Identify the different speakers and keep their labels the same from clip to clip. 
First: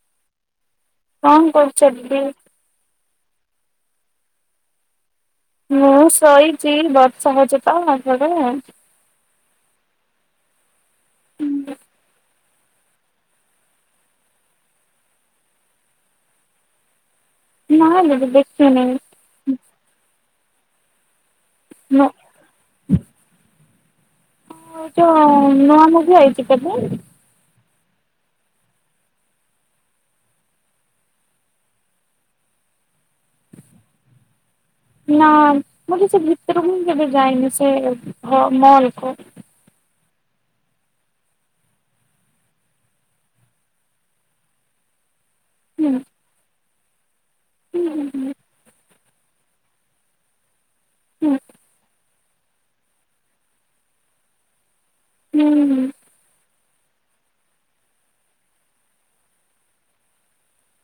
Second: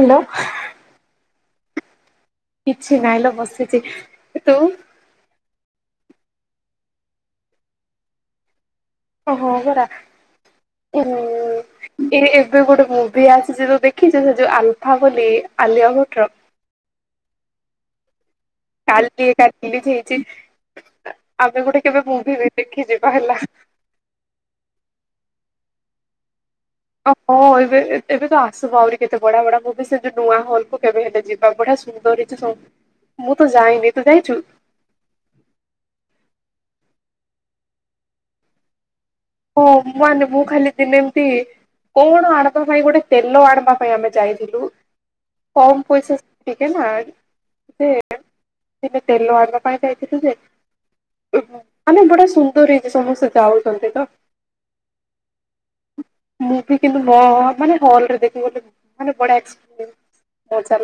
Speaker 1: Hello.
Speaker 2: କଣ କରୁଛନ୍ତି।
Speaker 1: କିଛି ନାହି ଲୋ ବସିଛି ତୁ।
Speaker 2: ମୁଁ ଶୋଇଛି ବର୍ଷା ହଉଚି ତ [inaudible]
Speaker 1: ଓହୋ ପରା ଏ ମୁଁ ଏବେ ଗୋଟେ ମୁ। ଭି ଆସିଛି ଯୋଉ ଦେଖିଛୁ ସେ ଯୋଉ ଆଲଫା ବୋଲି ଆଲିଆ ଭଟ୍ଟ ର।
Speaker 2: ନା ଲୋ ମୁ ଦେଖିନି।
Speaker 1: ଏଇଟା ରିଲିଜ୍ ହେଇଛି ଆମେ ଗୋଟେ କେବେ
Speaker 2: ମୁଁ
Speaker 1: ମୁଭି ଦେଖି ଯିବା ହେଲା।
Speaker 2: ଏ ଯୋଉ ନୂଆ ମୁଭିି ଆଇଛି କାଲି।
Speaker 1: ହଁ ଏବେ ଏବେ ତ ଆସିବ ଆହୁରି କେତେ ବଢ଼ିଆ ବଢିଆ ମୁଭି ସେ ଯୋଉ ନୂଆ ହଲକୁୁ କେବେ ହେଲେ ଯିବା ବଢିଆ ଶୁ ସୁନ୍ଦର ହେଇଚି ସ ମୁଁ ତ ଯାଇନି ତୁ ଯାଇଛୁ।
Speaker 2: ନା ମୁଁ କିଛି ଭିତରୁକୁ ହିଁ କେବେ ଯାଇନି ସେ ହ ମଲ କୁ।
Speaker 1: ହଁଁ ମାନେ ମୁଁ ଖାଲି ଦିନେ ଏମତି। କଣ ଆଣିବା ପାଇଁ ଗୋଟେ ତେଲ ଆଣିବା ପାଇଁ ଆମେ ଯାଇଥିଲୁ। କମ
Speaker 2: ହୁଁ
Speaker 1: ପଇସା ଟିକେ ନା
Speaker 2: ହୁଁ
Speaker 1: ସେ
Speaker 2: ହୁଁ
Speaker 1: ହେଲେ ତେଲ ଆଣିବା ପାଇଁ ଯାଇଥିଲୁ ଯେ
Speaker 2: ହୁଁ
Speaker 1: ଆମେ ଯୋଉଟା ସୁ ସୁନ୍ଦର ହେଇଛି ସମସ୍ତେ ଯାଉଛନ୍ତି ତ।
Speaker 2: ହୁଁ।
Speaker 1: ମୁଭି କିନ୍ତୁ ମ ମାନେ ହଲ ରେ ଦେଖିବ ମାନେ ବଢିଆ ଏ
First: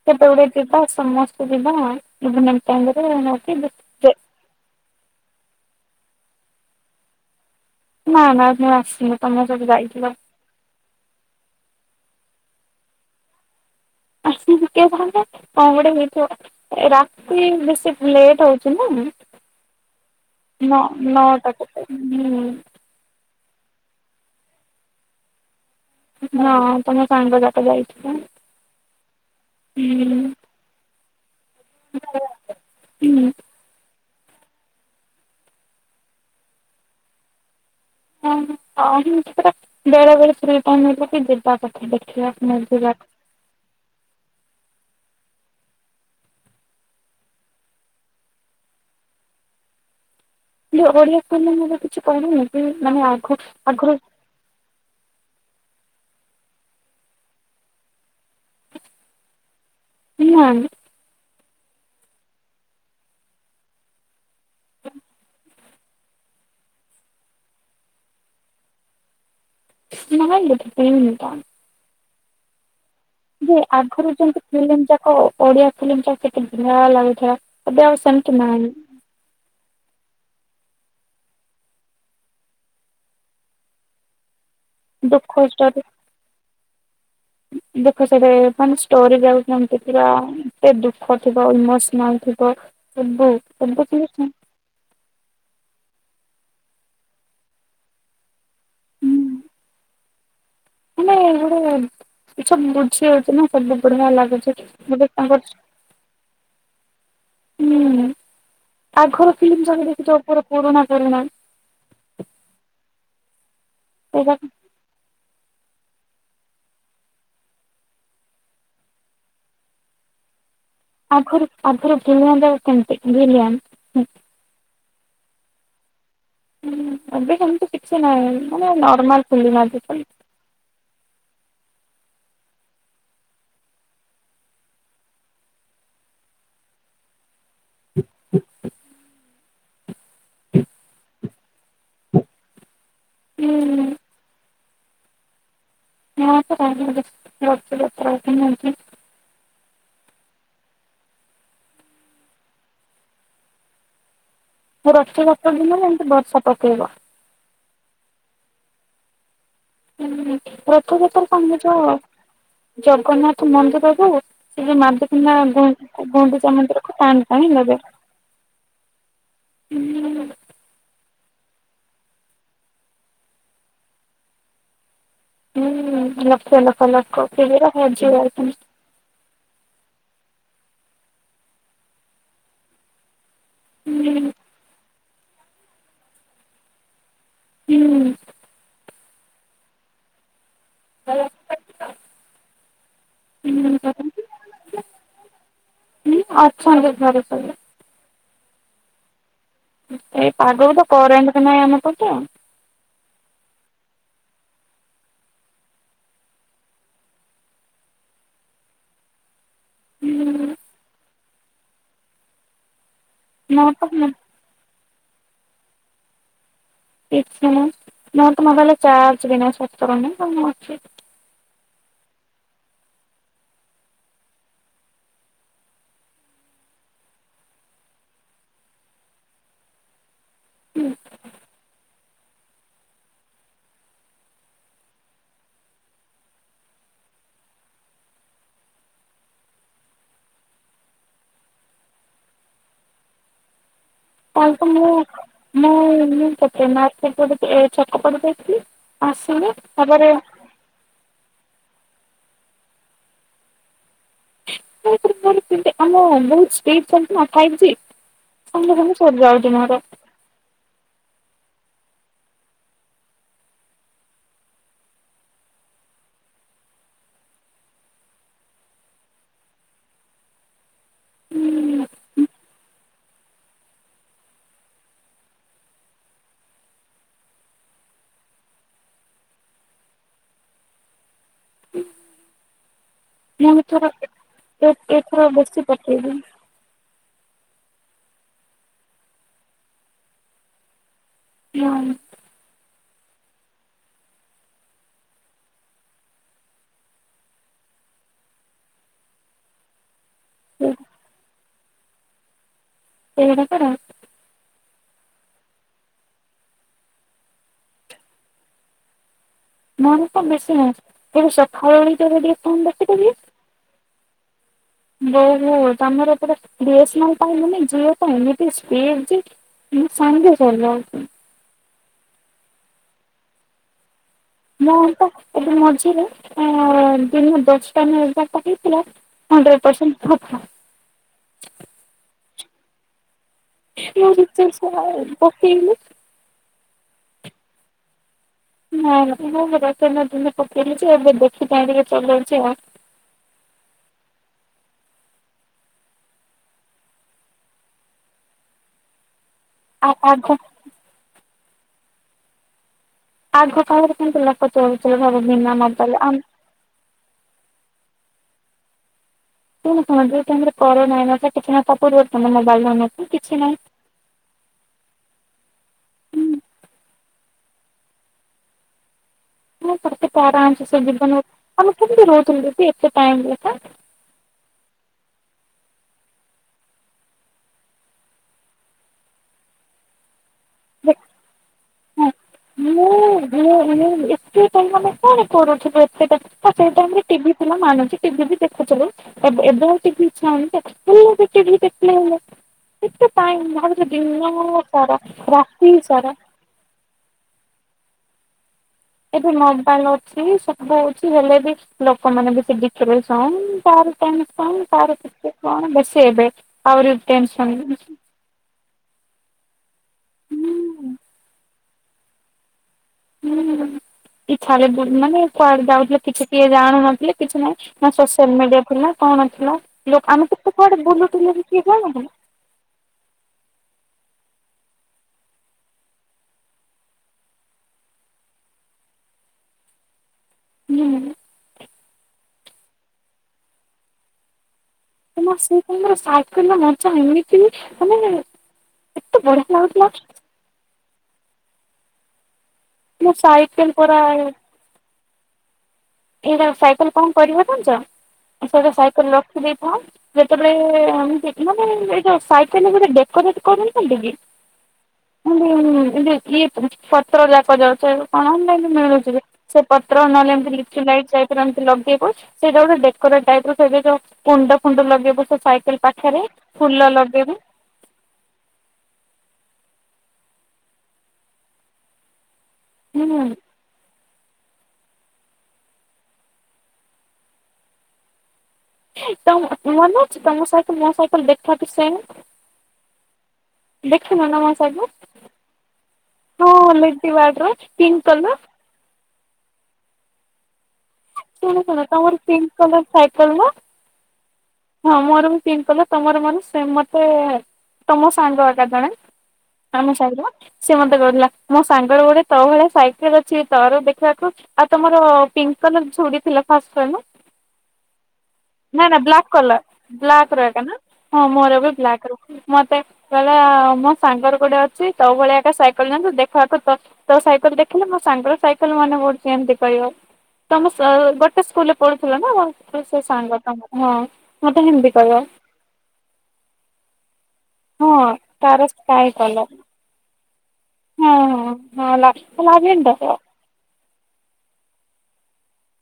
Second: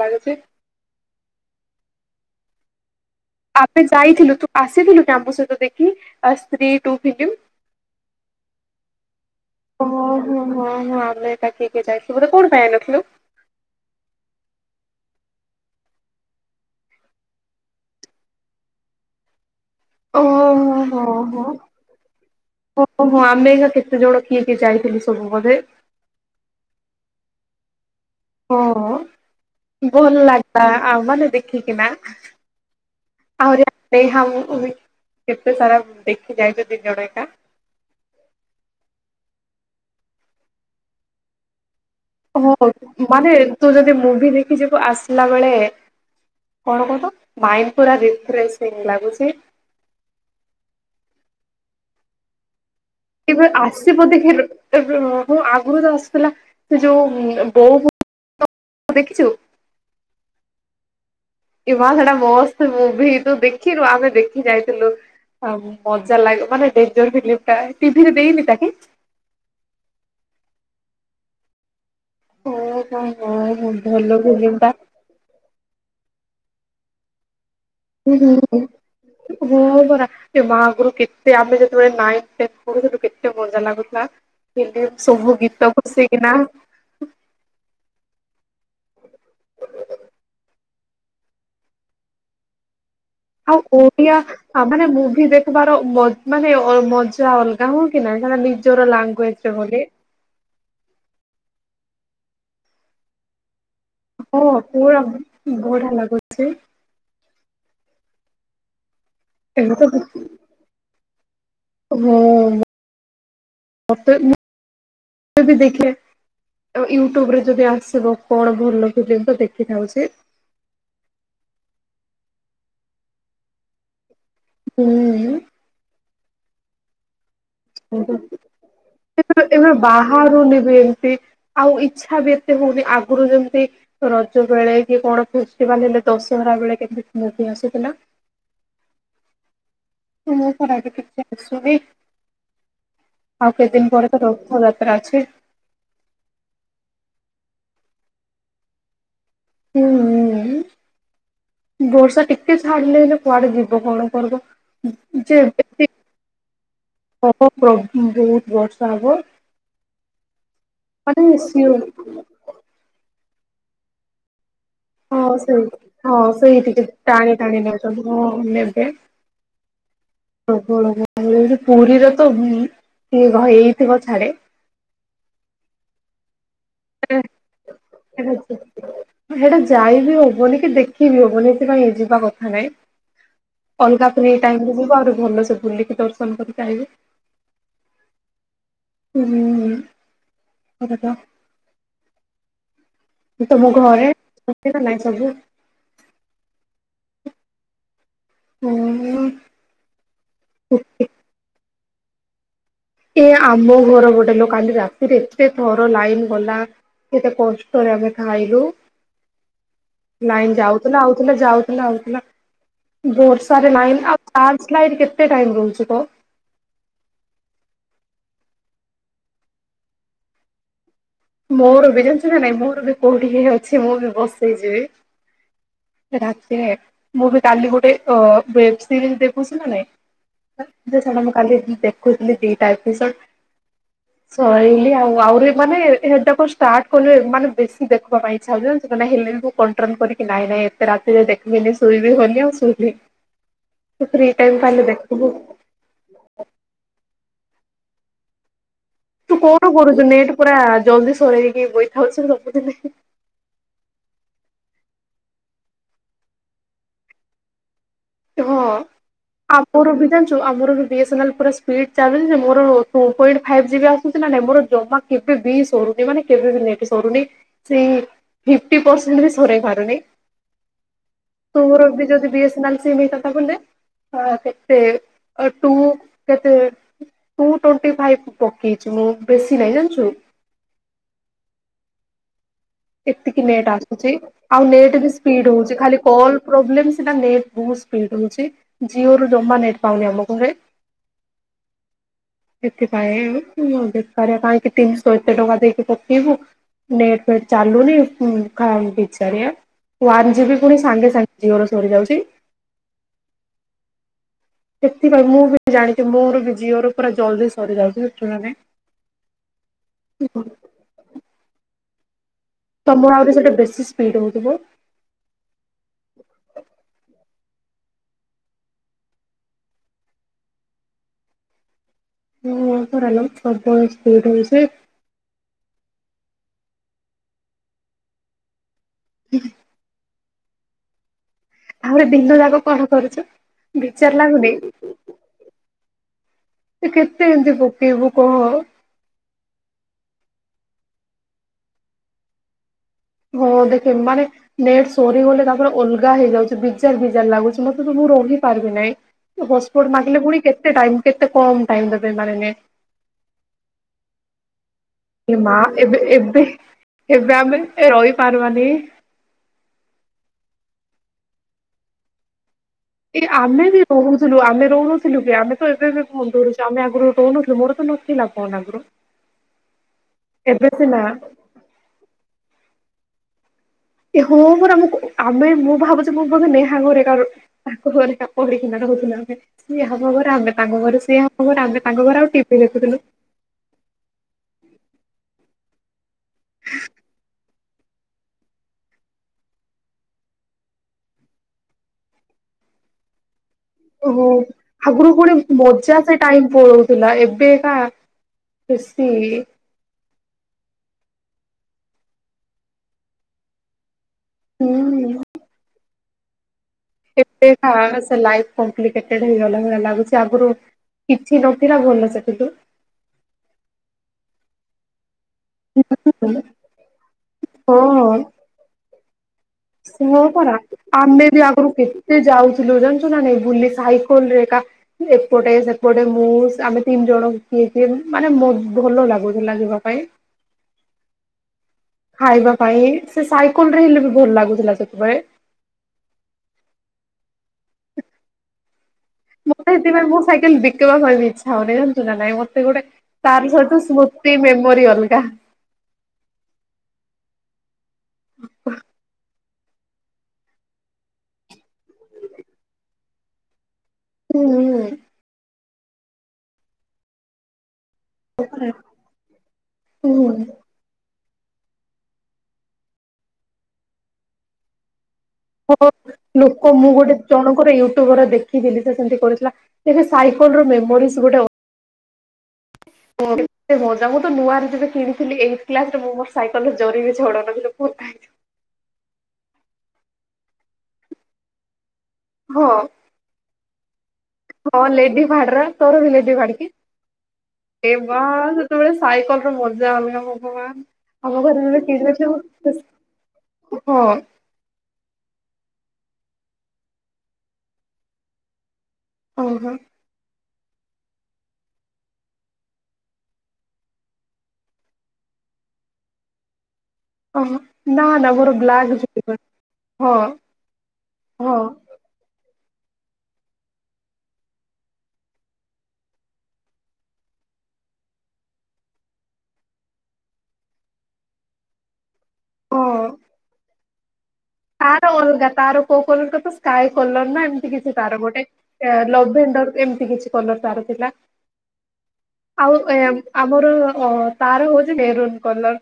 Speaker 2: କେବେ ଗୁଟେ ଯିବା ସମସ୍ତେ ଯିବା [inaudible]
Speaker 1: ଆମେ ଯାଇଥିଲୁ ତୁ ଆସିଥିଲୁ କି ଆମ ସହିତ ଦେଖି ଆ ସ୍ତ୍ରୀ ଟୁ ଫିଲିମ୍।
Speaker 2: ନା ନା ମୁଁ ଆସିନି ତୁମେ ସବୁ ଯାଇଥିଲ।
Speaker 1: ଉଁ ହୁଁ ଆମେ ଏକା କିଏ ଯାଇଥିଲୁ ବୋଧେ କଣ ପାଇଁ ଆଇନଥିଲୁ।
Speaker 2: [inaudible] କଣ ଗୋଟେ ହେଇଥିବ। ରାତି ବେଶୀ ଲେଟ୍ ହେଉଛି ନା। ନ
Speaker 1: ଓହୋ
Speaker 2: ନଅଟା କେତେ ହୁଁ।
Speaker 1: ହଁ ହଁ ଆମେ ଏକା କେତେ ଜଣ କିଏ କିଏ ଯାଇଥିଲି ସବୁ ବଧେ।
Speaker 2: ହଁ ତମେ ସାଙ୍ଗ ଯାଇଥିଲ।
Speaker 1: ହଁ ଭଲ ଲାଗିଲା ଆ ମାନେ ଦେଖିକିନା।
Speaker 2: ହୁଁ।
Speaker 1: ଆହୁରି [inaudible] କେତେ ସାରା ଦେଖି ଯାଇଛୁ ଦି ଜଣ ଏକା।
Speaker 2: ହଁ [inaudible] ବେଳେବେଳେ ଫ୍ରି ଟାଇମ୍ ହେଲେ କି ଯିବା। କଥା ଦେଖିବା
Speaker 1: ହଁ
Speaker 2: ମୁଭି ବା
Speaker 1: ମାନେ ତୁ ଯଦି ମୁଭି ଦେଖି ଯିବୁ ଆସିଲା ବେଳେ। କଣ କହିଲୁ ମାଇଣ୍ଡ ପୁରା ରଫ୍ରସିଂ ଲାଗୁଛି।
Speaker 2: ଏ ଓଡିଆ ଫିଲ୍ମ କିଛି ପଡିନି କି ମାନେ ଆଗ ଆଗରୁ।
Speaker 1: ଦେଖଲ। ଏ ବେ ନୁହଁ ମ ଆଗରୁ ଯୋଉ ଆସିଥିଲା ସେ ଯୋଉ ବୋଉ ଫୁଟୁ ଭୁତ ଦେଖିଛୁ।
Speaker 2: ନାଇଁ।
Speaker 1: ଇ ମା ସେଇଟା ମସ୍ତ ମୁଭି ତୁ ଦେଖିନୁ ଆମେ ଦେଖି ଯାଇଥିଲୁ। ଆଉ ମଜା ଲାଗିବ ମାନେ ଡେନଞଜର ଫିଲ୍ମ୍ ଟା ଟିଭିରେ ଦେଇନି ତାକି।
Speaker 2: [unintelligible]
Speaker 1: ଓ ହୋ
Speaker 2: ଯେ
Speaker 1: ହୋ
Speaker 2: ଆଗରୁ
Speaker 1: ଭଲ
Speaker 2: ଯେମତି
Speaker 1: ଟା
Speaker 2: ଫିଲ୍ମ ଯାକ ଓଡିଆ ଫିଲ୍ମ ଯାକ କେତେ ଭଢିଆ ଲାଗୁଥିଲା। ଏବେ ଆଉ
Speaker 1: ହଁ ହଁ
Speaker 2: ସେମିତି ନାହିଁ
Speaker 1: ଯାହା ହେଉ ବରା। ଏଁ ମା ଆଗରୁ କେତେ ଆମେ ଯେତେବେଳେୁ ନାଇନି ଟେନ୍‌ ପଢୁଥିଲୁ କେତେ ମଜା ଲାଗୁଥିଲା। ହେଲେ
Speaker 2: ଦୁଃଖ
Speaker 1: ସବୁ ଗୀତ
Speaker 2: ଷ୍ଟୋରି
Speaker 1: ବସିକିନା
Speaker 2: ଦେଖ ସବୁ ମାନେ ଷ୍ଟୋରି ବିଆଗରୁ ଯେମିତି ଥିଲା ଏ ଦୁଖ ଥିବ ଇମୋସୋନାଲ ଥିବ। [unintelligible]
Speaker 1: ଆଁ ଭୋନା ମୁଭି ଦେଖିବାର ମାନେ ମଜା ଅଲଗା ହ କି ନାାଇଁ ନିଜର
Speaker 2: ହୁଁ
Speaker 1: ଲାଙ୍ଗୁଏଜ ବୋଲି
Speaker 2: ମାନେ ଗୋଟେ ସବୁ ବୁଝି ହଉଚି ନା ସବୁ ବଢିଆ ଲାଗୁଛି
Speaker 1: ହଁ ପୁରା
Speaker 2: ମତେ ତାଙ୍କର
Speaker 1: ବଢିଆ ଲାଗୁଚି।
Speaker 2: ହୁଁ ଆଗର ଫିଲ୍ମ
Speaker 1: ଏବେ ତ
Speaker 2: ସବୁ ଦେଖିଥିବ ପୁରୁଣା କରୁଣାଇ?
Speaker 1: ହଁ ମତେ
Speaker 2: ସେଇଟା
Speaker 1: ଦେଖିବାକୁ ଆଉ ୟୁଟ୍ୟୁବ ରେ ଯଦି ଆସିବ କଣ ଭଲ ଫିଲ୍ମ ତ ଦେଖିଥାଉଛେ
Speaker 2: ଆଗରୁ ଆଗରୁ ଭିଲିଆନ୍‌ ଲାଗେ କେମିତି ଭିଲିଆନ୍‌।
Speaker 1: ହୁଁ।
Speaker 2: [unintelligible] ମାନେ ନର୍ମାଲ
Speaker 1: ସେପଟେ
Speaker 2: ଫିଲ୍ମ
Speaker 1: ଏବେ
Speaker 2: ଆଜିକାଲି।
Speaker 1: ବାହାରୁ ନି ବି ଏମତି ଆଉ ଇଚ୍ଛା ବି ଏତେ ହଉନି ଆଗରୁ ଯେମିତି ରଜ ବେଳେ କି କଣ ଫେଷ୍ଟିଭାଲ ହେଲେ ଦଶହରା ବେଳେ କେମିତି ମୁଭି ଆସୁଥିଲା।
Speaker 2: [inaudible]
Speaker 1: ମୁଁ ପରା ଏବେ କେତେ ଆୁସୁନି? ଆଉ କେତେ
Speaker 2: ହୁଁ
Speaker 1: ଦିନ ପରେ ତ ରଥଯାତ୍ରା ଅଛି?
Speaker 2: [unintelligible]
Speaker 1: [unintelligible] ବର୍ଷା ଟିକେ ଛାଡ଼ିଲେ ହେଲେ କୁଆଡ଼େ ଯିବ କଣ କରିବ?
Speaker 2: ମୁଁ ରଥ ଯାତ୍ରା ଦିନ ଏମିତି ବର୍ଷା ପକେଇବ।
Speaker 1: ହେବ ପ୍ର ବହୁତ ବର୍ଷା ହେବ।
Speaker 2: ହୁଁ ପ୍ରଥମେ ତ ତମେ ଯ
Speaker 1: ସିଓର
Speaker 2: ଜଗନ୍ନାଥ ମନ୍ଦିର ରୁ ଟିକେ ମାନ କିମ୍ବା
Speaker 1: ହଁ ସେଇ
Speaker 2: ଗୁ
Speaker 1: ହଁ
Speaker 2: ଗୁଣ୍ଡିଚା
Speaker 1: ସେଇଠିକି
Speaker 2: ମନ୍ଦିରକୁ ଟାଣି ଟାଣି ନେବେ।
Speaker 1: ନେଉଛନ୍ତି ହଁ ନେବେ।
Speaker 2: ହୁଁ।
Speaker 1: ପ୍ରବଳ ମୁ କଇଲି ପୁରୀରେ ତ କି ଗହଳି ହେଇଥିବ ଛାଡ଼େ?
Speaker 2: ହୁଁ ଲକ୍ଷ ଲକ୍ଷ ଲୋକ ସିବିର ହଜିଯାଉଥିନି?
Speaker 1: ସେଇଟା ଯାଇବି ହବନି କି ଦେଖିବି ହବନି ଏଥିପାଇଁ ଯିବା କଥା ନାଇଁ। ଅଲଗା ଫ୍ରି ଟାଇମରେ ଯିବ ଆହୁରି ଭଲସେ ବୁଲିକି ଦର୍ଶନ କରିକି ଆସିବ।
Speaker 2: ହୁଁ।
Speaker 1: ହୁଁ ମତେ ତ ତମ ଘରେ ଅଛି ନା ନାଇଁ ସବୁ?
Speaker 2: ହଁ ଆଛନ୍ତି ଘରେ ସବୁ।
Speaker 1: ହୁଁ ହୁଁ
Speaker 2: ଏଇ ପାଗକୁତ କରେଣ୍ଟ ନାହିଁ ଆମପଟେ ଆଉ।
Speaker 1: ଏ ଆମ ଘର ପଟେ ଲୋ ରାତିରେ ଏତେ ଥର ଲାଇନ ଗଲା। କେତେ କଷ୍ଟରେ ଆମେ ଖାଇଲୁ। ଲାଇନ ଯାଉଥିଲା ଆଉଥିଲା ଯାଉଥିଲା ଆଉଥିଲା
Speaker 2: ମୋର
Speaker 1: ବର୍ଷାରେ
Speaker 2: ତ
Speaker 1: ଲାଇନ ଚାର୍ଜ ଲାଇଟ କେତେ ଟାଇମ ରହୁଚି କହ
Speaker 2: କିଛି ନାହିଁ ମୋର ତ ମୋବାଇଲ ରେ ଚାର୍ଜ ବି ନାହିଁ [unintelligible]
Speaker 1: ମୋର ବି [unintelligible] ନାଇଁ ମୋର ବି କୋଉଠି ଅଛି ମୁଁ ବି ବସେଇ ଯିବି। ରାତିରେ ମୁଁ ବି କାଲି ଗୋଟେ ଓ ବେସିରିଜ ଦେଖୁଛି ନା ନାଇଁ। [unintelligible] [unintelligible] ଦି ଟା ଏପିସୋଡ୍ ପଳେଇଲି ଆଉ ଆହୁରି ମାନେ ଏଇଟା କୁ ଷ୍ଟାର୍ଟ କଲେ ମାନେ ବେଶୀ ଦେଖିବା ପାଇଁ ଇଚ୍ଛା ହଉଛି ଜାଣିଛୁ ନା ନାଇଁ ହେଲେ ବି ମୁଁ କଣ୍ଟ୍ରୋଲ କରିକି ନାଇଁ ନାଇଁ ରାତିରେ ଦେଖିବିନି ଶୋଇବି ବୋଲି ଆଉ ଶୋଇଲି। ତୁ ଫ୍ରି
Speaker 2: କଲି
Speaker 1: ଟାଇମ
Speaker 2: ତ
Speaker 1: ପାଇଲେ
Speaker 2: ମୁଁ
Speaker 1: ଦେଖିବୁ।
Speaker 2: ମୁଁ ମୁଁ [unintelligible] ଛକ ପଟେ ଯାଇଥିଲି।
Speaker 1: ତୁ
Speaker 2: ଆସିଲି
Speaker 1: କୋଉଠୁ କରୁଛୁ
Speaker 2: ତାପରେ
Speaker 1: ନେଟ ପୁରା ଜଲଦି ସରେଇକି ବଇଥାଉ ସବୁଦିନେ।
Speaker 2: [unintelligible] ଆମ ବହୁତ ସ୍ପିଡ୍ ଚାଲୁଛି ନା ଫାଇପ ଜି। ସଙ୍ଗେ ସଙ୍ଗେ ସରି ଯାଉଛି ମୋର।
Speaker 1: ଯୋଉ ଆମରବି ବି ଏସ ନାଲ୍ ପୁରା ସ୍ପିଡ୍ ଚାଲୁଛି ଯେ ମୋର ଟୁ ପଏଣ୍ଟ ଫାଇପ ଜିବି ଆସୁଛି ନା ନାଇଁ, ମୋର ଜମା କେବେ ବି ସରୁନି ମାନେ କେବେ ବି ନେଟ ସରୁନି। ସେ ଫିପଟି ପର୍ସେଣ୍ଟ ବି ସରେଇ ପାରୁନି।
Speaker 2: ହୁଁ
Speaker 1: ତୋର ବି ଯଦି ବି ଏସ ନାଲ୍ ସିଏ ବି ହେଇଥାନ୍ତା ଖଣ୍ଡେ, କେତେ ଟୁ କେତେ ଟୁ ଟ୍ୱଣ୍ଟି ଫାଇଭ ପକେଇଛି ମୁଁ ବେଶୀ ନାଇଁ ଜାଣିଛୁ।
Speaker 2: ହୁଁ।
Speaker 1: ଏତିକି ନେଟ୍ ଆସୁଛି ଆଉ
Speaker 2: ଏ
Speaker 1: ନେଟ୍ ବି
Speaker 2: ଏଥର
Speaker 1: ସ୍ପିଡ
Speaker 2: ବେଶୀ
Speaker 1: ହଉଛି ଖାଲି
Speaker 2: ପକେଇବି।
Speaker 1: କଲ୍ ପ୍ରୋବ୍ଲେମ ସେଟା ନେଟ୍ ବହୁତ ସ୍ପିଡ ହଉଛି ଜିଓ ରୁ ଜମା ନେଟ୍ ପାଉନି ଆମ ଘରେ।
Speaker 2: [unintelligible]
Speaker 1: ସେଥିପାଇଁ ବେକାରିଆ କାହିଁକି ତିନିଶହ ଏତେ ଟଙ୍କା ଦେଇକି ପକେଇବୁ। ନେଟ୍ ଫେଟ୍ ଚାଲୁନି ହୁଁ ଖା ବିଚାରିଆ। ୱାନ୍ ଜିବ ବି ପୁଣି ସାଙ୍ଗେ ସାଙ୍ଗେ ଜିଓର ସରିଯାଉଛି।
Speaker 2: ସେଇ ଗୋଟାକ କର।
Speaker 1: ସେଥିପାଇଁ ମୁଁ ବି ଜାଣିଛିି ମୋର ଜିଓ ର ପୁରା ଜଲଦି ସରିଯାଉଛି ଜଣା ନାହିଁ।
Speaker 2: ମୋର ତ ବେଶି ହଉଛି ଏବେ ସଖାଳ ଓଳି ଟିକେ ଫୋନ୍ ଦେ
Speaker 1: ତମର ଆହୁରି ସେଟା ବେଶୀ ସ୍ପିଡ ହଉଥିବ।
Speaker 2: ବହୁତ ତମର ପରା ବି ଏସ ନାଲ୍ ପାଇବନି ଜିଓ ପାଇଁ ଏତେ ସ୍ପିଡ ଜେ ହଁ ସାଙ୍ଗେ [unintelligible]
Speaker 1: ହଁ [unintelligible] ପ୍ରବଳ ସ୍ପିଡ୍ ହଉଛି।
Speaker 2: ମୁଁ ତ ଏବେ ମଝିରେ ଦିନ ଦଶଟା ନା ଏଗାର ଟାକୁ ପୁରା ହଣ୍ଡ୍ରେଡ ପସେଣ୍ଟ ଫଫା।
Speaker 1: ଆହୁରି ଦିନ ଯାକ କଣ କରୁଛୁ?
Speaker 2: ମୁଁ
Speaker 1: ବିଚାର ଲାଗୁନି
Speaker 2: ରିଚାର୍ଜ
Speaker 1: ଯେ
Speaker 2: ଶହେ ପକେଇଲି।
Speaker 1: ତୁ କେତେ ଏମିତି ପକେଇବୁ କହ?
Speaker 2: ହଁ ମୁଁ [unintelligible] ପକେଇଲି ଯେ ଏବେ ଦେଖି ଚାହିଁ ଟିକେ ଚଲଉଛି ଆଉ।
Speaker 1: ହଁ ଦେଖେ ମାନେ ନେଟ୍ ସରିଗଲେ ତାପରେ ଅଲଗା ହେଇଯାଉଛି ବିଜାର ବିଜାର ଲାଗୁଛି ମତେତ ମୁଁ ରହିପାରିବି ନାହିଁ। ହସ୍ଫୋଟ
Speaker 2: ଆଉ
Speaker 1: ମାଗିଲେ
Speaker 2: ଆଗ
Speaker 1: ପୁଣି କେତେ ଟାଇମ୍ କେତେ କମ ଟାଇମ୍ ଦେବେ ଏମାନେ ମାନେ।
Speaker 2: ଆଗ କାଳରେ କେମିତି ଲକ କଥା ହଉଥିଲେ
Speaker 1: ଏ ମା
Speaker 2: ବିନା
Speaker 1: ଏବେ
Speaker 2: ମୋବାଇଲ୍ ରେ। ଆମ
Speaker 1: ଏବେ ଏବେ ଆମେ ରହି ପାରିବାନି।
Speaker 2: [unintelligible] ପରିବର୍ତ୍ତନ ମୋବାଇଲ୍ ରେ ଆମେ।
Speaker 1: ଏ ଆମେ ବି କହୁଥିଲୁ ଆମେ ରହୁନଥିଲୁ କି ଆମେ ତ ଏବେ ଏବେ ଫୋନ କରୁଛୁ ଆମେ ଆଗରୁ ରହୁନଥିଲୁ ମୋର ତ ନଥିଲା ଫୋନ ଆଗରୁ।
Speaker 2: ମୁଁ ତତେତ ଆରାମଛି
Speaker 1: ଏବେ
Speaker 2: ସେ
Speaker 1: ସିନା
Speaker 2: ଜୀବନ ଆମେ କେମିତି ରହୁଥିଲୁ ଦଦି ଏତେ ଟାଇମରେ ତ।
Speaker 1: ଏ ହଁ ପରା ମୁଁ ଆମେ ମୁଁ ଭାବୁଛେ ମୁଁ କଣ କହନି ମୁଁ ନେହା ଘରେ କା ତାଙ୍କ ଘରେ ପଡିକିନା ରହୁଥିଲୁ ଆମେ ସଏ ହବରେ ଆମେ ତାଙ୍କ
Speaker 2: ଯେ
Speaker 1: ଘରେ ସିଏ ହବର [inaudible] ଆମେ ତାଙ୍କ ଘରେ ଆଉ ଟିଭି
Speaker 2: ମୁଁ
Speaker 1: ଦେଖୁଥିଲୁ।
Speaker 2: ମୁଁ ଏ ଟ [inaudible] କଣ କରୁଥିଲୁ ଏତେଟା ସେଇଟାମ ରେ ଟିଭି ଥିଲା ମାନୁଛି ଟିଭି ବି ଦେଖୁଥିଲୁ। ଏତିକେ ଛା ହଉଲେ କେତେ [inaudible]
Speaker 1: ଓହୋ
Speaker 2: ସାରା
Speaker 1: ଆଗରୁ ପୁଣି
Speaker 2: ରାତି
Speaker 1: ମଜା
Speaker 2: ସାରା
Speaker 1: ସେ ଟାଇମ ପଳଉଥିଲା ଏବେକା ବେଶୀ
Speaker 2: ଏବେ ମ ପାଇଁ ଅଛି ସବୁ ଅଛି ହେଲେ ବି ଲୋକମାନେ ବି ସେ ଦେଖ ସ ତାରି ପାଇଁ କଣ
Speaker 1: ହୁଁ
Speaker 2: ଚାରିପାର୍ଶ୍ୱ କଣ ବେଶୀ ଏବେ ଆହୁରି
Speaker 1: କେତେ
Speaker 2: ଟେନସନ୍
Speaker 1: ଖାସ ସେ ଲାଇଫ କମ୍ପ୍ଲିକେଟେଡେ ହେଇଗଲା ଭଳିଆ ଲାଗୁଛି ଆଗରୁ
Speaker 2: ହୁଁ।
Speaker 1: କିଛି ନଥିଲା ଭଲ ସେ ଥିଲୁ।
Speaker 2: ହୁଁ ଏ ଇଛାଡ଼େ ବୁଲ ମାନେ କୁଆଡେ ଯାଉଥିଲେ କିଛି କିଏ ଜାଣୁନଥିଲେ କିଛି ନାହିଁ ନା ସୋସିଆଲ ମିଡିଆ ଥିଲା କଣ ଥିଲା। ଲୋକ
Speaker 1: ସେ
Speaker 2: ଆମେ କେତେ
Speaker 1: ପରା
Speaker 2: କୁଆଡେ
Speaker 1: ଆମେ
Speaker 2: ବୁଲୁଥିଲେ
Speaker 1: ବି
Speaker 2: କିଏ
Speaker 1: ଆଗରୁ
Speaker 2: ଜାଣୁଥିଲା
Speaker 1: କେତେ ଯାଉଛୁ ିଲୁ ଜ ତୁ [inaudible] ନା ନ ବୁଲଲି ସାାଇ ଖୋଲରେ ଏକା। ଏପଟେ ସେପଟେ ମୁଁ ଆମେ ତିନି ଜଣ କିଏ କିଏ ମାନେ ମ ଭଲ ଲାଗୁଥିଲା ଯିବା ପାଇଁ।
Speaker 2: ହୁଁ।
Speaker 1: ଖାଇବା ପାଇଁ ସେ ସାଇକେଲ ରେ ହେଲେ ବି ଭଲ ଲାଗୁଥିଲା ସେତେବେଳେ।
Speaker 2: ସେ ସମୟରେ ସାଇକେଲ ର ମଜା ଏମିତି ବି ମାନେ ଏତେ ବଢିଆ
Speaker 1: ମତେ
Speaker 2: ଲାଗୁଥିଲା
Speaker 1: ସେଥିପାଇଁ ମୋ ସାଇକେଲ ବିକିବା ପାଇଁ ଵି ଇଛା ହଉନି ଜାଣିଛୁ ନା ନାଇଁ ମତେ ଗୋଟେ
Speaker 2: ମୁଁ
Speaker 1: ତାର
Speaker 2: ସାଇକେଲ
Speaker 1: ସହିତ
Speaker 2: ପରା
Speaker 1: ସ୍ମୃତି ମେମୋରି ଅଲଗା।
Speaker 2: ଏଇଟା ସାଇକେଲ କଣ କରିବ ଜାଣିଛ ସେଟା ସାଇକେଲ ରଖି ଦେଇଥା ଯେତେବେଳେ ମାନେ ଏ ଯୋଉ ସାଇକେଲ ରେ ଗୋଟେ ଡେକୋରେଟ କରୁଛନ୍ତି କି।
Speaker 1: ହୁଁ ହଁ [inaudible]
Speaker 2: ହୁଁ ଇଏ ପତ୍ର ଯାକ ଯାଉଛ କଣ ପାଇଁ ମିଳୁଛି ସେ ପତ୍ର
Speaker 1: ହୁଁ
Speaker 2: ନହେଲେ ଏମିତି ନାଇଁ ସେ ପୁରା ଏମିତି ଲଗେଇବ ସେଇଟା ଗୋଟେ ଡେକୋରେଟ ଟାଇପର ସେଟ ଯୋଉ କୁଣ୍ଡ ଫୁଣ୍ଡ ଲଗେଇବ ସେ ସାଇକେଲ ପାଖରେ ଫୁଲ ଲଗେଇବୁ।
Speaker 1: ୟୁଟୁବ ରୁ ଦେଖ ଥିଲି ସେ କେମିତି କରୁଥିଲା ସାଇକଲ ର ମେମୋରୀସ ଗୋଟେ ହ
Speaker 2: ହୁଁ
Speaker 1: [inaudible] ସେ ମଜା ମୁଁ ତ ନୂଆ ରେ ଯେବେ କିଣିଥିଲି ଏଇଟ୍ କ୍ଲାସ ରେ ମୁଁ ମୋ ସାଇକେଲରେ ଜରି ବିି ଛଡଉନଥିଲି।
Speaker 2: ତ ମନେ ଅଛି ତମ ସାଇକେଲ ମୋ ସାଇକେଲ ଦେଖିଆକୁ ସେମ।
Speaker 1: ହଁ।
Speaker 2: ଦେଖିନ ନା ମନ
Speaker 1: ହଁ ଲେଡି ଭାଡରା ତୋର ବି ଲେଡି ଭାଡି କି
Speaker 2: ହଁ ଲେଡି ବାର୍ଡ ର
Speaker 1: ଏ
Speaker 2: ପିଙ୍କ
Speaker 1: ମା
Speaker 2: କଲର
Speaker 1: ସେତେବେଳେ ସାଇକେଲର ମଜା ଅଲଗା ଭଗବାନ। ଆମ ଘରେ
Speaker 2: ଶୁଣ
Speaker 1: ଯେବେ
Speaker 2: ଶୁଣ
Speaker 1: କିଣି
Speaker 2: ତମର
Speaker 1: ନଥିବୁ
Speaker 2: ପିଙ୍କ କଲର ସାଇକଲ ନା?
Speaker 1: ହଁ
Speaker 2: ହଁ ମୋର ବି ପିଙ୍କ୍ କଲର ତମର ମୋର ସେମ ମତେ ତମ ସାଙ୍ଗଟା ଜଣେ
Speaker 1: ଓହୋ।
Speaker 2: ଆମ ସାହିର ସିଏ ମତେ କହୁଥିଲା ମୋ ସାଙ୍ଗର ଗୋଟେ ତୋ ଭଳିଆ ସାଇକେଲେ ଅଛିି ତୋର ଦେଖିବାକୁ ଆଉ ତମର ପିଙ୍କ କଲର ଚୁଡି ଥିଲା ଫାଷ୍ଟରେ ନା।
Speaker 1: ହଁ ନା ନା ମୋର
Speaker 2: ନା-ନା ବ୍ଲାକ୍
Speaker 1: ଜୁପିଟର
Speaker 2: କଲର
Speaker 1: ହଁ
Speaker 2: ବ୍ଲାକ୍ ଏଟା ନା ହଁ ମୋର ବି ବ୍ଲାକ୍ ର, ମତେ କହିଲା ମୋ ସାଙ୍ଗର ଗୋଟେ ଅଛି ତୋ ଭଳିଆ ତା ସାଇକେଲ ଜାଣିଛୁ ଦେଖିବାକୁ ତ ତୋ ସାଇକେଲ ଦେଖିଲେ ମୋ ସାଙ୍ଗର ସାଇକେଲ ମନେ ପଡ଼ୁଛି ଏମିତି କହିବ, ତମ ସେ ଗୋଟେ ସ୍କୁଲରେ ପଢ଼ୁଥିଲ ନା ସେ-ସେ
Speaker 1: ହଁ
Speaker 2: ସାଙ୍ଗ ତମ ହଁ, ମତେ ହିନ୍ଦୀ
Speaker 1: ତାର
Speaker 2: କହିବ
Speaker 1: ଅଲଗା ତାର କୋଉ କଲର କ ତ ସ୍କାଏ କଲର ନା ଏମ୍, ସେ
Speaker 2: ହଁ
Speaker 1: କିଛି ତାର ଗୋଟେ
Speaker 2: ସ୍କାଏ କଲର
Speaker 1: ଲଭେଣ୍ଡର ଏମିତି କିଛି କଲର ତାର
Speaker 2: ହଁ
Speaker 1: ଥିଲା,
Speaker 2: ହଁ ହଁ ଲାଭ୍
Speaker 1: ଆଉ
Speaker 2: ଲାଭେଣ୍ଡ
Speaker 1: ଏ,
Speaker 2: କ,
Speaker 1: ଆମର ଅ ତାର ହଉଛି ମେରୁନ୍ କଲର୍,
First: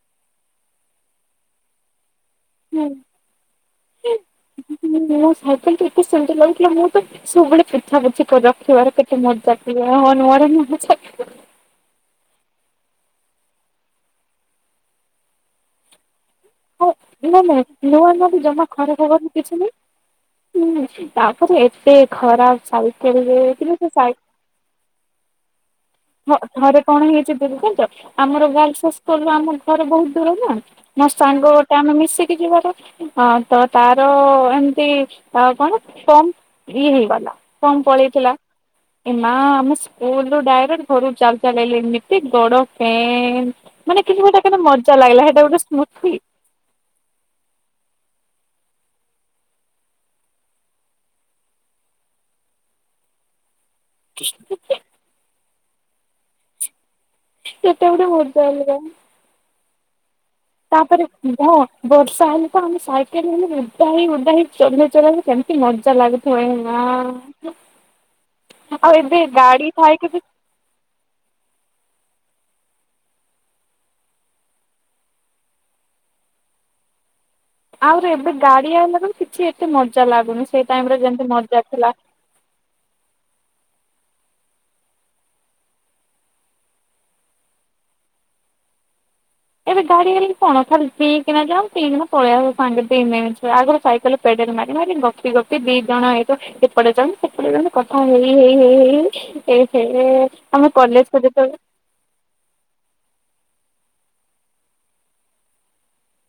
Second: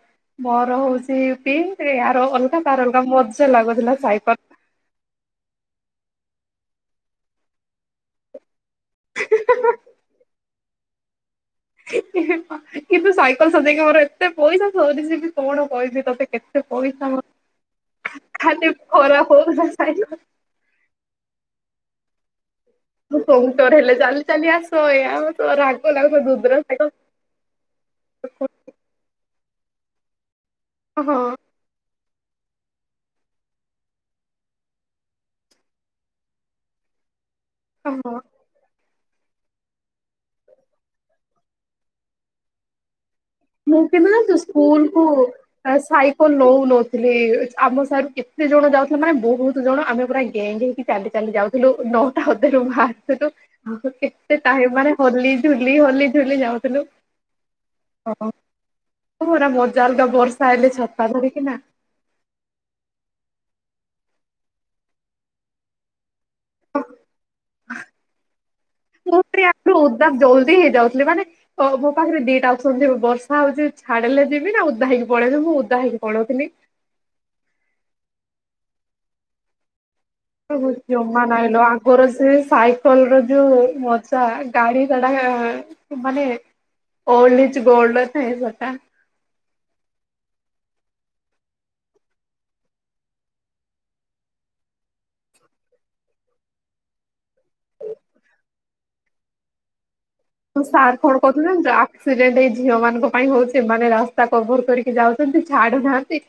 Speaker 1: ମୋର ହଉଛି ପିଙ୍କ୍ ଇଆର ଅଲଗା ତାର ଅଲଗା ମଜା ଲାଗୁଥିଲା ସାଇକଲ,
Speaker 2: ମୁଁ ସାଇକଲ ତ ଏତେ ସୁନ୍ଦର ଲାଗୁଥିଲା ମୁଁ ତ, ସବୁବେଳେ ପୋଛା ପୋଛି କରି ରଖିବାର କେତେ ମଜା ପ ନୁଆର [unintelligible]
Speaker 1: ହେ-ହେ ହଁ କିନ୍ତୁ ସାଇକେଲ ସଜେଇକି ମୋର ଏତେ ପଇସା ସରିଛି ବି କଣ କହିବି ତୋତେ କେତ୍
Speaker 2: ହଁ ନା-ନା ମୋର ଜମା
Speaker 1: ଖାଲି
Speaker 2: ଖରାପ୍
Speaker 1: ଖରାପ
Speaker 2: ହେବର କିଛି
Speaker 1: ହଉଥିଲା
Speaker 2: ନାହିଁ,
Speaker 1: ସାଇକେଲ
Speaker 2: ହୁଁ ତାପରେ ଏତେ ଖରାପ୍ ଚାଲ୍
Speaker 1: ପଞ୍ଚର୍ ହେଲେ ଚାଲି-ଚାଲି ଆସ ଏ ଆଉ ରାଗ ଲାଗ ଯୋଉ,
Speaker 2: ହଁ ଘରେ କଣ ହେଇଛି ଦୁର୍ କରିଛ, ଆମର ଗଲସା ସ୍କୁଲ ଆମ ଘର ବହୁତ୍ ଦୂର ନା ମୋ
Speaker 1: ହଁ
Speaker 2: ସାଙ୍ଗ ଗୋଟ୍ ତେ ଆମେ ମିଶିକି ଯିବାର ହଁ ତ ତାର ଏମିତି ଆଉ କଣ କମ୍, ଇଏ ହେଇଗଲା କମ୍
Speaker 1: ହଁ
Speaker 2: ପଳେଇଥିଲା ଏ ମା ଆମ ସ୍କୁଲରୁ ଡ଼ାଇରେଟ୍, ଘରୁ ଚାଲି-ଚାଲି ଆଇଲି ଏମିତି ଗୋଡ଼ ପେନ୍,
Speaker 1: ମୁଁ
Speaker 2: ମାନେ
Speaker 1: କିନ୍ତୁ
Speaker 2: କିଛି
Speaker 1: ଜାଣିଛୁ
Speaker 2: ଗୋଟେ କେତେ ମଜା
Speaker 1: ସ୍କୁଲକୁ
Speaker 2: ଲାଗିଲା ସେଇଟା ଗୋଟେ
Speaker 1: ସା
Speaker 2: ସ୍ମୃତି।
Speaker 1: ସାଇକଲ ନଉ-ନଉ, ଥିଲୁ ଆମର ସାରୁ କେତେ ଜଣ ଯାଉଥିଲେ ମାନେ ବହୁତ୍ ଜଣ ଆମେ ପୁରା ଗେଙ୍ଗ ହେଇକି ଚାଲି-ଚାଲି ଯାଉ, ଥିଲୁ ନଟା ଅଧରୁ ବାହାରଥିଲୁ, ଆଉ କେତେ ଟାଇମ୍ ମାନେ ହଲି ଝୁଲି ହଲି ଝୁଲି ଯାଉଥିଲୁ,
Speaker 2: ସେଟା ଗୋଟେ ମଜା ଅଲଗା,
Speaker 1: ହରା ମଜା ଅଲଗା ବର୍ଷା ହେଲେ
Speaker 2: ତାପରେ
Speaker 1: ଛତା ଧରିକି
Speaker 2: ହଁ
Speaker 1: ନା,
Speaker 2: ବର୍ଷା ହେଲେ ତ ଆମେ ସାଇକେଲ ହେଲେ ଉଦା ହେଇ ଉଦା ହେଇ ଚଲେଇ-ଚଲେଇ କେମିତି ମଜା ଲାଗୁଛି, ହୁଏ ମା ଆଉ ଏବେ ଗାଡ଼ି ଥାଇକି,
Speaker 1: ହେଇ ଯାଉଥିଲି ମାନେ, ଓ ମୋ ପାଖରେ ଦିଟା ଅପ୍ସନ୍ ଥିବ ବର୍ଷା ହଉଛି ଛାଡ଼ିଲେ ଯିବି ନା ଓଦା ହେଇକି ପଳେଇିବି ମୁଁ ଓଦା ହେଇକି ପଳଉଥିଲି,
Speaker 2: ଆହୁରି ଏବେ ଗାଡ଼ି ଆମର କିଛି ଏତେ ମଜା ଲାଗ୍
Speaker 1: ଜମା ନାଇଲୋ ଆଗରୁ ସେ ସାଇ କଲର ଯୋଉ ମଜା ଗାଡ଼ି ଗୁଡ଼ା ମାନେ, ଓଲଡ୍ ଇଯ୍ ଗୋଲଡ୍ ର ଥିଏ ସେଟା,
Speaker 2: ଏବେ ଗାଡ଼ି ହେଲେ କଣ ଖାଲିି ପି କିନା ଯିବ ପି କିନା ପଳେଇ ଆସିବ ସାଙ୍ଗେ ଦି ମିନିଟରେ ଆଗରୁ ସାଇକେଲ, ପେଡେଲ ମାରି-ମାରି ଗପି-ଗପି ଦି ଜଣ ହେଇବ, ସେପଟେ ଜଣେ ସେପଟେ ଜଣେ କଥା ହେଇ-ହେଇ-ହେଇ-ହେଇ- ହେଇ ଆମ
Speaker 1: ସାର୍ କଣ
Speaker 2: କଲେଜ
Speaker 1: କହୁଥିଲେ
Speaker 2: ଯେତେବେଳେ,
Speaker 1: ଜାଣିଛ ଆକ୍ସିଡେଣ୍ଟ ଏଇ ଝିଅ ମାନଙ୍କ ପାଇଁ ହଉଛି ଏମାନେ ରାସ୍ତା କଭର କରିକି ଯାଉଛନ୍ତି ଛାଡୁନାହାନ୍ତି,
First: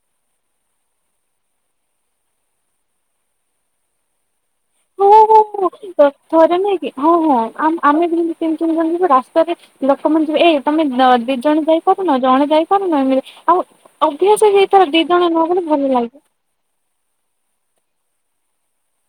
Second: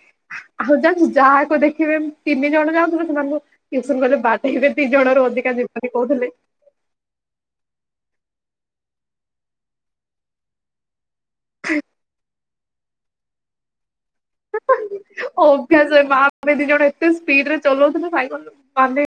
Speaker 1: ଆଉ ଜାଣିଛୁ ଯାହାକୁ ଦେଖିବେ ତିନି ଜଣ ଯାଉଥିଲେ ସେମାନଙ୍କୁ ଟୁସନ ଗଲେ ବାଡେଇବେ, ଦି ଜଣରୁ ଅଧିକାଯିବନୀ କହୁଥିଲେ,
Speaker 2: ହେଲା ନାହିଁକି? ହଁ-ହଁ ଆମ୍ ଆମେ ଯେମିତି ସେମିତି ତିନି ଜଣଙ୍କୁ ରାସ୍ତାରେ ଲୋକମାନେଙ୍କୁ ଯିବେ ଏଁ ତମେ ନ, ଦି ଜଣ ଯାଇପାରୁନ ଜଣେ ଯାଇପାରୁନା ଆମେ ଆଉଁ ଅଭ୍ୟାସ ହେଇଥାଏ ଦିଜଣ ନଗଲେ ଭଲ
Speaker 1: ଅଭ୍ୟାସ ମା
Speaker 2: ଲାଗେ,
Speaker 1: ଆମେ ଦି ଜଣ ଏତେ ସ୍ପିଡରେ ଚଲାଉଥିଲୁ ସାଇକେଲ ମାନେ,